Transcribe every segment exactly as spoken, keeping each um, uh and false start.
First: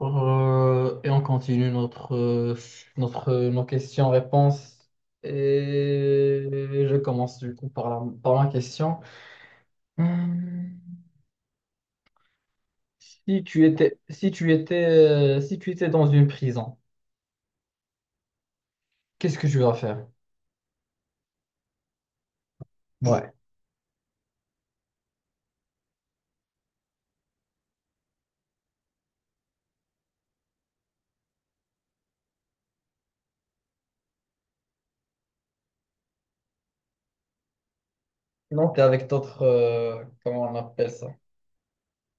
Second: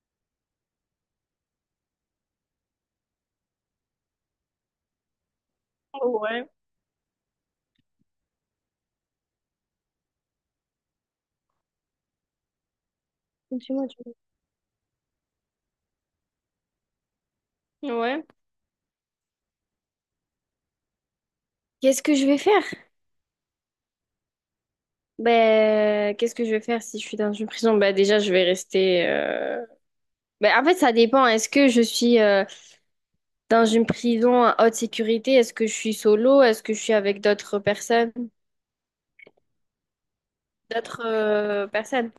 Euh, et on continue notre, euh, notre, euh, nos questions-réponses. Et Ouais. je commence du coup par la, par ma question. Hmm, Si tu Dis-moi, étais, dis-moi. si tu étais, euh, si tu étais dans une prison, Ouais. qu'est-ce que tu vas faire? Qu'est-ce que je vais faire? Ouais. Ben, qu'est-ce que je vais faire si je suis dans une prison? Ben, déjà, je vais rester. euh, Ben, en fait, ça dépend. Est-ce que je suis euh, dans une prison à haute sécurité? Est-ce que je suis solo? Est-ce que je suis avec d'autres personnes? Non, t'es avec d'autres, euh, comment on appelle D'autres ça? euh, personnes?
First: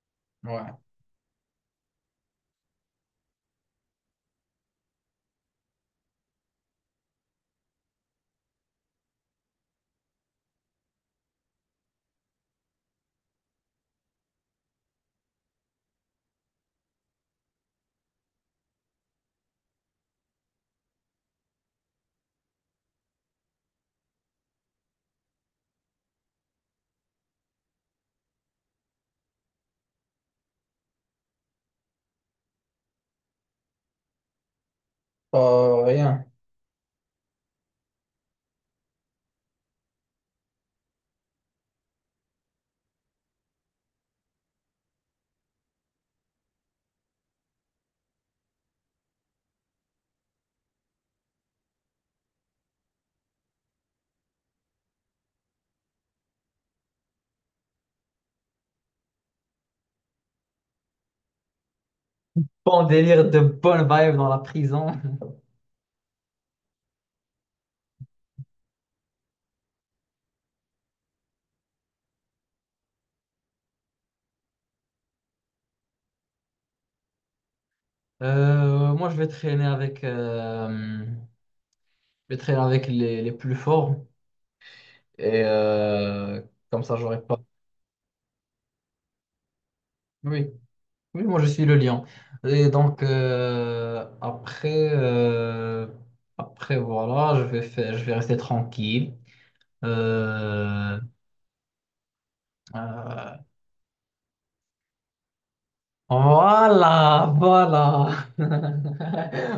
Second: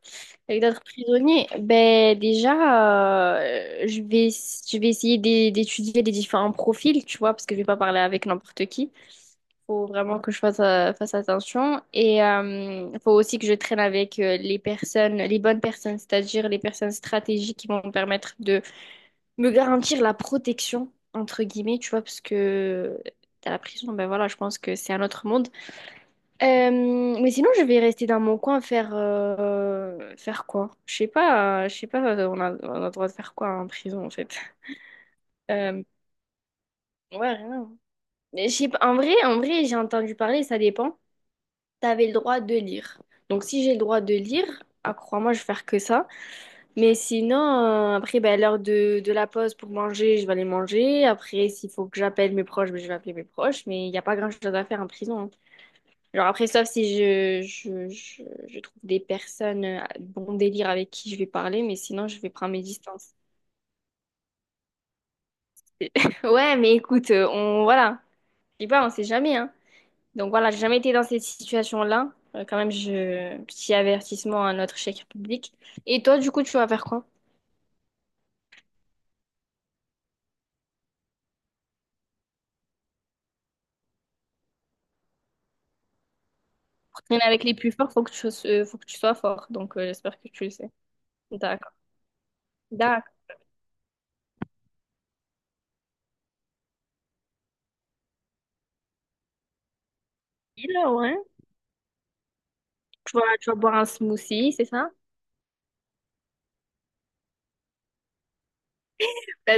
Avec Ouais. d'autres prisonniers? Ben, déjà, euh, je vais, je vais essayer d'é- d'étudier les différents profils, tu vois, parce que je vais pas parler avec n'importe qui. Faut vraiment que je fasse, euh, fasse attention. Et il faut aussi que je traîne avec euh, les personnes, les bonnes personnes, c'est-à-dire les personnes stratégiques qui vont me permettre de me garantir la protection, entre guillemets, tu vois, parce que à la prison, ben voilà, je pense que c'est un autre monde. Euh, mais sinon, je vais rester dans mon coin, faire, euh, faire quoi? Je sais pas, euh, je sais pas, euh, on a, on a le droit de faire quoi en prison, en fait. Pas Euh, rien. ouais, rien. Mais je sais pas, en vrai, en vrai, j'ai entendu parler, ça dépend. T'avais le droit de lire. Donc si j'ai le droit de lire, ah, crois-moi, je vais faire que ça. Mais sinon, euh, après, ben, l'heure de, de la pause pour manger, je vais aller manger. Après, s'il faut que j'appelle mes proches, ben, je vais appeler mes proches. Mais il n'y a pas grand-chose à faire en prison, hein. Genre après, sauf si je, je, je, je trouve des personnes euh, bon délire avec qui je vais parler, mais sinon, je vais prendre mes Bon distances. délire de bonne vibe dans la prison. Ouais, mais écoute, euh, on, voilà. Je dis pas, on sait jamais, hein. Donc voilà, j'ai jamais été dans cette situation-là. Euh, quand même, je... petit avertissement à notre chèque public. Et toi, du coup, tu vas faire quoi? Euh, moi, je vais traîner avec, euh, je vais traîner avec les, les plus forts. Et euh, comme ça, Pour j'aurais traîner pas. avec les plus forts, faut que tu, euh, faut que tu sois fort. Donc, euh, j'espère que tu Oui, le sais. oui, moi je suis D'accord. le lion. Et donc D'accord. euh, après, euh, après voilà, je vais faire, je vais rester tranquille. Là, Euh, ouais. Tu euh, vas, tu vas boire un smoothie, c'est ça? voilà, voilà,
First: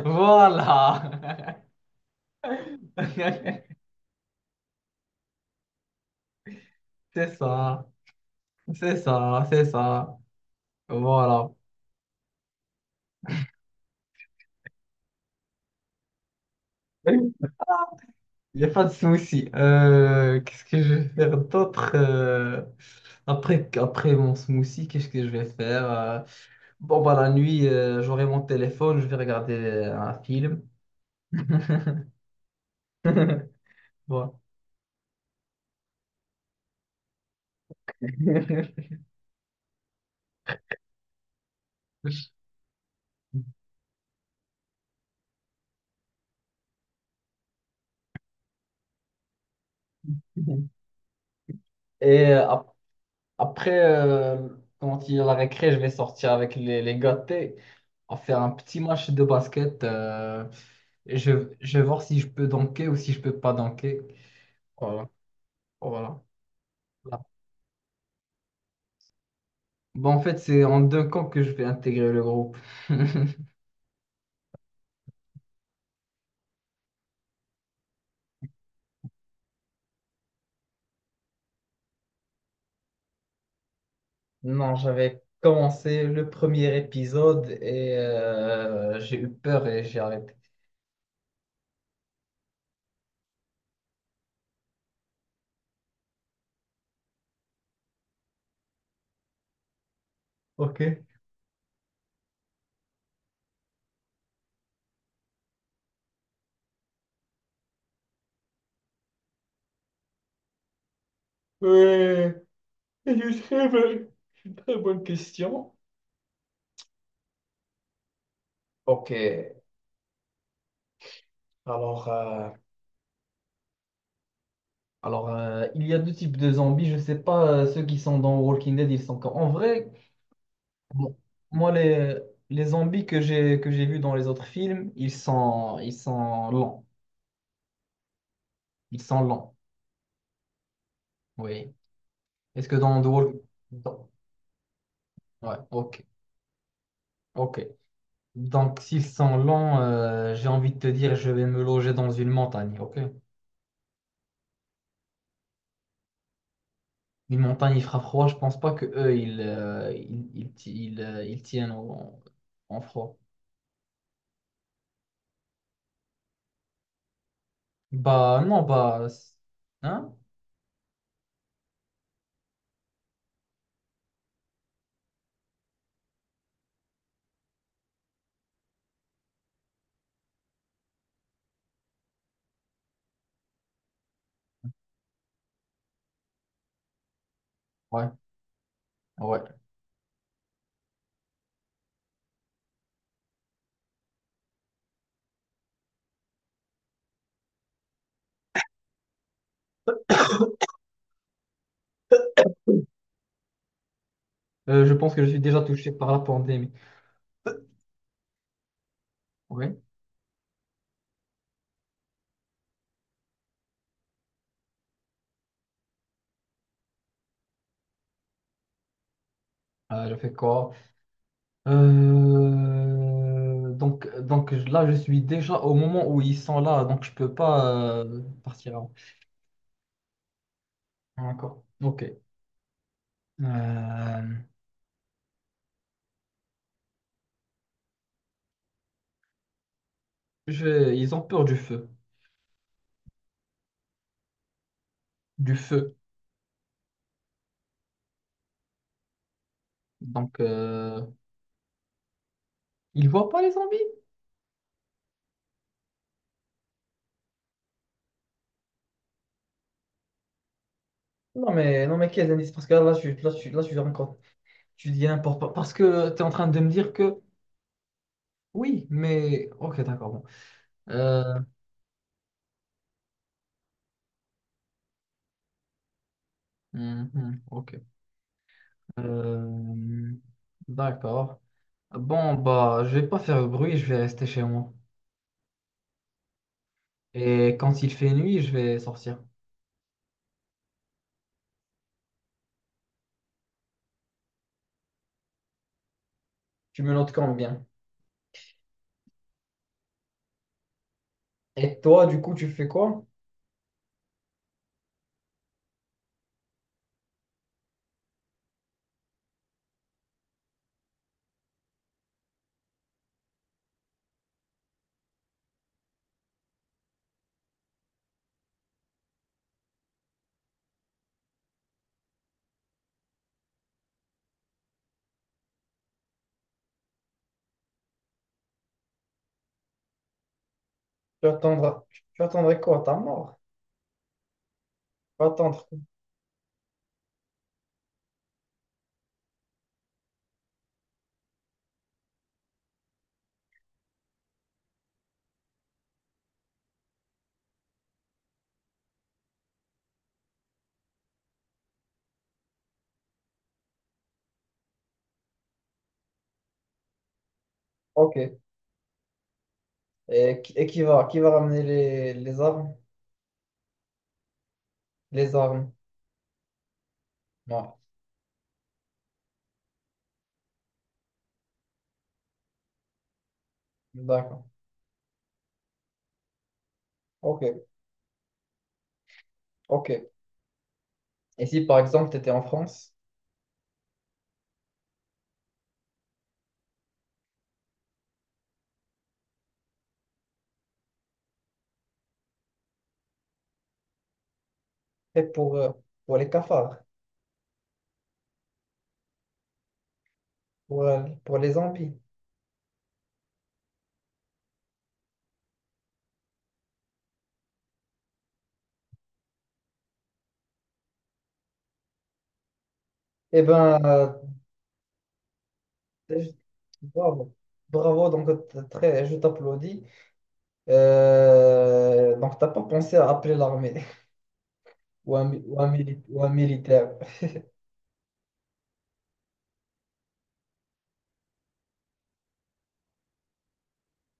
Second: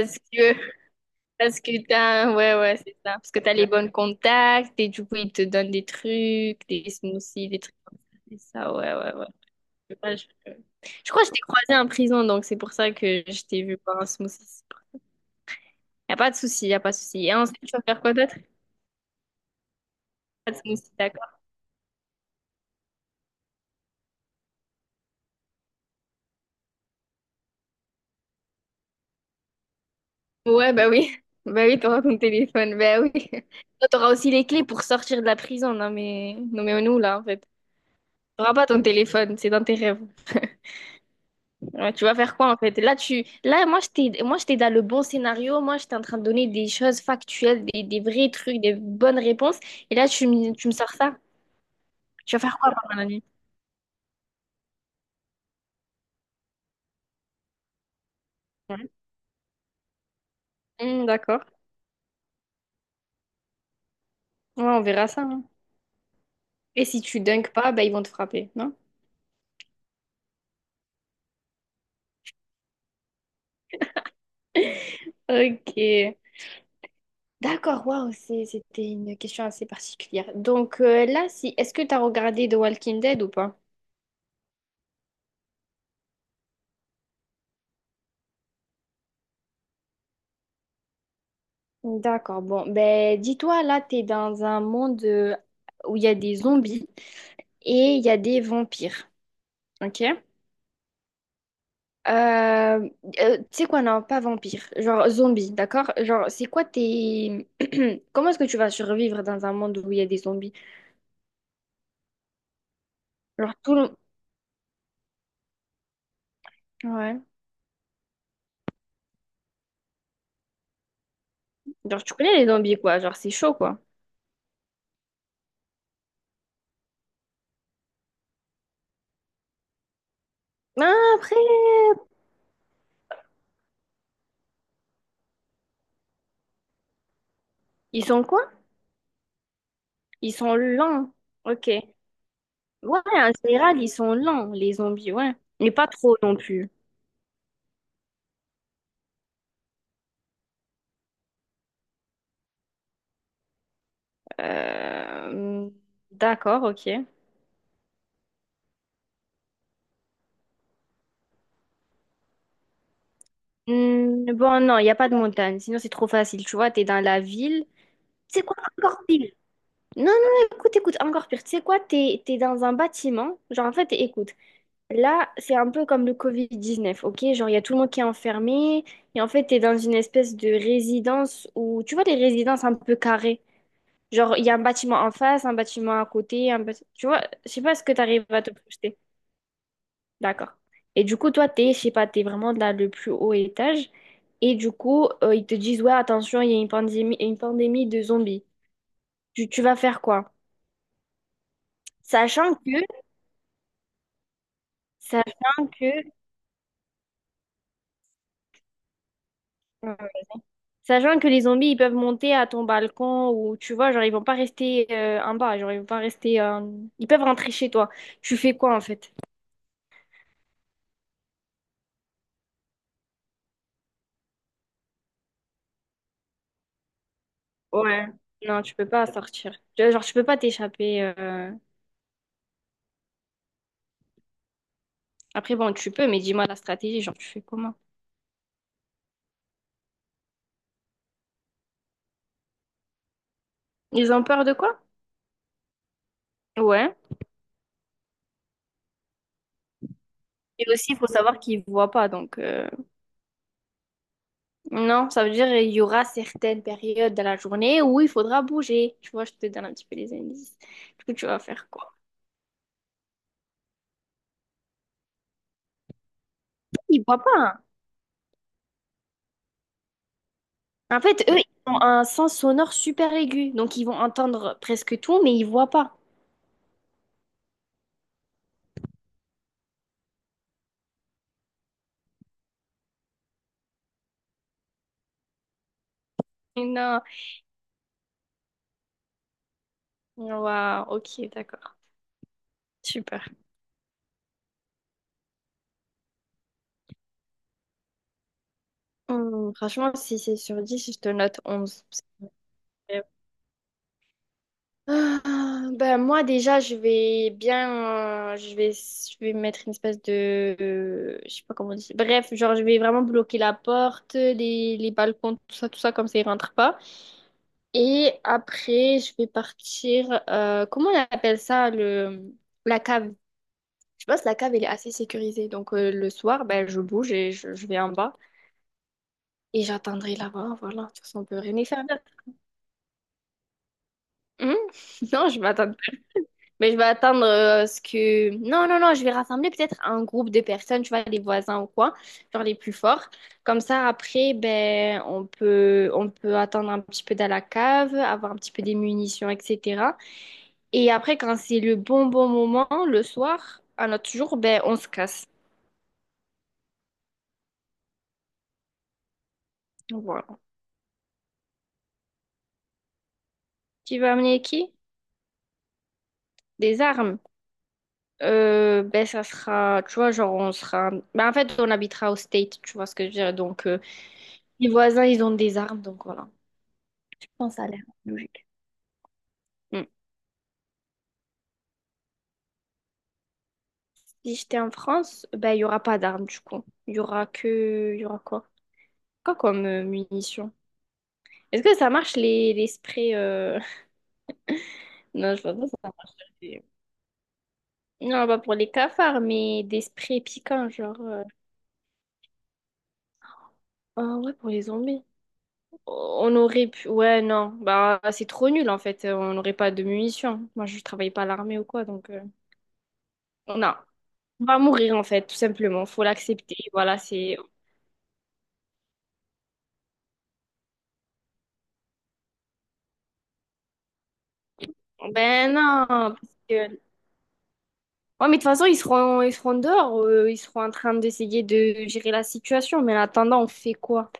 que, voilà. parce que t'as, ouais, ouais, c'est ça. Parce que t'as les bons contacts et du coup, ils te donnent des trucs, des C'est smoothies, des trucs ça, comme ça. C'est ça, ouais, c'est ouais, ouais. ça, c'est Je sais pas, ça. je- je crois que je t'ai Voilà. croisé en prison, donc c'est pour ça que je t'ai vu boire un smoothie. Y a pas de souci, y a pas de souci. Et ensuite, tu vas faire quoi d'autre? Il n'y a pas de souci. Euh, Pas de qu'est-ce que souci, je vais d'accord. faire d'autre euh, après, après mon smoothie, qu'est-ce que je vais faire? euh, bon, bah, la nuit, euh, j'aurai mon téléphone, je vais regarder euh, un film. Ouais, bah oui. Bah oui, t'auras ton téléphone. Bah oui. Toi, t'auras aussi Voilà. les clés pour sortir de la prison. Non, mais, non, mais nous, là, en fait. T'auras pas ton téléphone, c'est dans tes rêves. Ouais, tu vas faire quoi, en fait? Là, tu... là, moi, j'étais moi, j'étais dans le bon scénario. Moi, j'étais en train de donner des choses factuelles, des, des vrais trucs, des bonnes réponses. Et là, tu me, tu me sors ça. Et Tu vas euh, faire quoi ap- pendant la nuit? après, euh, quand il y a la récré, je vais sortir avec les, les gâtés. On va faire un petit Ouais. match de basket. euh, Hmm, et d'accord. je, je vais voir si je peux dunker ou si je peux pas dunker. Ouais, on verra Voilà. ça, hein. Voilà. Et si tu dunks pas, bah, ils vont te frapper, non? Bon, en fait, c'est en deux camps que je vais intégrer le groupe. Ok. D'accord, waouh, c'est- c'était une question assez particulière. Donc, euh, là, si, est-ce que tu as regardé The Walking Dead ou pas? Non, j'avais commencé le premier épisode et euh, j'ai eu peur et j'ai arrêté. D'accord, bon, ben dis-toi, là, t'es dans un monde euh, où il y a des zombies et il y a des vampires, ok? Ok. Euh, euh, Tu sais quoi, non, pas vampires, genre zombies, d'accord? Genre, c'est quoi tes... Comment est-ce que tu vas survivre dans un monde où il y a des zombies? Ouais, c'est une Genre, très tout le... bonne, une très bonne question. Ouais. Ok. Genre, Alors, tu connais les euh, zombies, quoi, genre, c'est chaud, quoi. alors euh, il y a deux types de zombies. Je sais pas, euh, ceux qui sont dans Walking Dead, ils sont quand... En vrai, Ah, bon, après, moi, les, les zombies que j'ai que j'ai vus dans les autres films, ils sont, ils sont lents. ils sont quoi? Ils sont lents. Ils sont lents. Ok. Oui. Ouais, Est-ce que dans en Underworld... général, ils dans- sont lents, les zombies, ouais. Ouais, Mais pas ok, trop non plus. ok. Donc, s'ils sont lents, euh, j'ai envie de te dire, je vais me loger dans une montagne, ok? Euh, D'accord, ok. Une montagne, il fera froid, je pense pas que eux, ils, euh, ils, ils, ti- ils, euh, ils tiennent en, en froid. Hmm, bon, non, il n'y a pas de montagne. Sinon, c'est trop facile. Tu vois, t'es dans la ville. C'est Bah, quoi non, encore bah... c'est- pire? Non, non, Hein? non, écoute, écoute, encore pire. Tu sais quoi, t'es, t'es dans un bâtiment. Genre, en fait, écoute, là, c'est un peu comme le covid dix-neuf, ok? Genre, il y a tout le monde qui est enfermé. Et en fait, t'es dans une espèce de résidence où, tu vois, les résidences un peu carrées. Genre, il y a un bâtiment en face, un bâtiment à côté, un bâti- tu vois, je sais pas ce que tu Ouais, arrives à te projeter. ouais. D'accord. Et du coup, toi, t'es, je sais pas, t'es vraiment dans le plus haut étage. Et du coup, euh, ils te disent, ouais, attention, il y a une pandémie, une pandémie de zombies. Tu, tu vas faire quoi? Sachant que, Euh, je pense que je suis déjà sachant touché que, par la pandémie. Ouais. euh, sachant que les zombies, ils peuvent monter à ton balcon ou, tu vois, genre, ils vont pas rester euh, en bas, genre, ils vont pas rester, euh, ils peuvent rentrer chez toi. Tu fais quoi, en fait? Euh, je fais quoi? Euh, Donc, donc je- là, je suis déjà au moment où ils sont là, donc je peux pas Ouais. euh, Non, tu partir. peux pas sortir. Tu Genre, tu peux pas t'échapper, euh. D'accord. Ok. Euh, Après, bon, tu peux, mais dis-moi la stratégie, genre, tu fais comment? je- Ils ont peur du feu. Ils ont peur de quoi? Du feu. Ouais. Donc, Et aussi, il euh, faut savoir qu'ils voient pas. Donc, euh, ils voient pas les zombies? non, ça veut dire il y aura certaines périodes de la journée où il faudra bouger. Tu vois, je te donne un petit peu les indices. Du coup, tu vas Non, faire mais, quoi? non, mais quels indices? Parce que là, là, je, suis- là, je, suis- là, je suis encore. Tu dis n'importe quoi. Parce que tu es en train de me dire Ils que. voient pas, hein. Oui, mais. Ok, d'accord. Bon. En fait, eux, Euh, ils ont un sens sonore super aigu. Donc, ils vont entendre presque tout, mais ils voient pas. hum, hum, ok. Euh, D'accord. Bon, bah, je vais pas faire de bruit, je vais rester chez moi. Non. Et quand il fait nuit, je vais sortir. Ouais, ok, d'accord. Super. Tu me notes quand bien. Hum, franchement, si c'est sur dix, je te note Et onze. toi, du coup, tu fais quoi? C'est- Ah, ben moi déjà je vais bien, euh, je vais je vais mettre une espèce de, euh, je sais pas comment dire, bref, genre je vais vraiment bloquer la porte, les, les balcons, tout ça, tout ça, comme ça ils rentrent pas, et après je vais partir, euh, comment on appelle ça, le la cave. Je pense que la cave elle est assez sécurisée, donc, euh, le soir, ben je bouge et je, je vais en bas, et j'attendrai là-bas. Voilà, de toute façon on Tu peut rien y attendras, faire. tu attendrais quoi? Ta mort? Hum. Tu Non, vas je attendre. m'attends. Mais je vais attendre, euh, ce que... Non, non, non, je vais rassembler peut-être un groupe de personnes, tu vois, les voisins ou quoi, genre les plus forts. Comme ça, après, ben, on peut, on peut attendre un petit peu dans la cave, avoir un petit peu des munitions, et cetera. Et après, quand c'est le bon, bon moment, le soir, à notre jour, ben, on se casse. Ok. Voilà. Et, qui- et qui va, qui va ramener les, les armes? Tu veux amener qui? Les armes. Des armes. Ouais. Euh, ben, ça sera, tu vois, genre, on sera... Ben, en fait, on habitera au state, tu vois ce que je veux dire. Donc, euh, D'accord. les voisins, ils ont des armes, donc voilà. Ok. Non, ça a l'air logique. Mm. Ok. Et si par exemple tu étais en France, Si j'étais en France, ben, il n'y aura pas d'armes du coup. Il y aura que... Il y aura quoi? Quoi comme, euh, munitions? Est-ce que ça marche, les, les sprays... euh, et Non, je vois pour, pas euh, ça marche. pour les les- cafards, Non, pas pour les cafards, mais des sprays piquants, pour, genre... euh, euh, pour les zombies, Ah ouais, pour les zombies. On aurait pu... Ouais, non. Bah, c'est trop nul, en fait. On n'aurait pas de munitions. Moi, je travaille pas à l'armée ou quoi, donc... euh, eh Non. ben, euh, On va mourir, en fait, tout simplement. Faut je- l'accepter. Voilà, bravo. c'est... Bravo, donc t- très, je t'applaudis. Euh, donc t'as pas pensé à appeler l'armée ou un, mi- Ben ou un non, mili- parce ou un que... militaire. Ouais, mais de toute façon, ils seront, ils seront dehors, euh, ils seront en train d'essayer de gérer la situation, mais en attendant, on fait quoi?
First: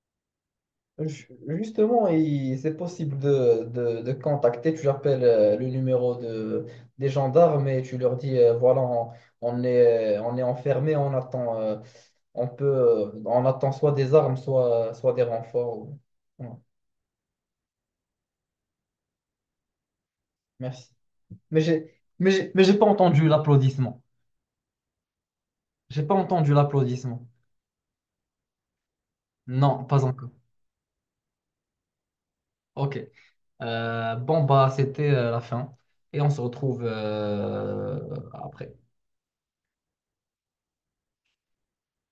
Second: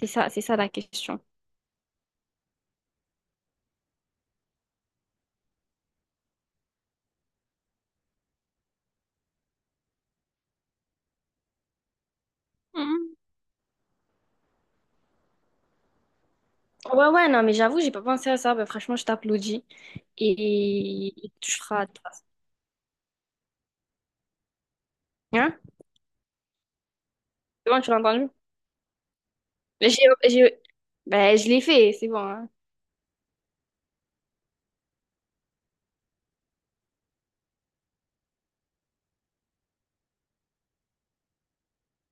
C'est ça, c'est ça la question. Ju- Justement, il- c'est possible de, de, de contacter. Tu appelles euh, le numéro de, des gendarmes et tu leur dis euh, voilà, on, on est, on est enfermé, on attend, euh, on peut, euh, Mhm. on attend soit des armes, soit, soit des renforts. Ou- Voilà. Ouais, ouais, non, mais j'avoue, j'ai pas pensé à ça. Bah, franchement, je t'applaudis. Merci. Et, et tu Mais feras. j'ai, mais j'ai, mais j'ai pas entendu l'applaudissement. Hein? J'ai pas entendu l'applaudissement. C'est bon, tu l'as entendu? Non, Mais J'ai, pas encore. j'ai... Ben, je l'ai fait, c'est bon, hein. Ok. Euh, bon, bah, c'était euh, la fin. Et on se retrouve euh, après.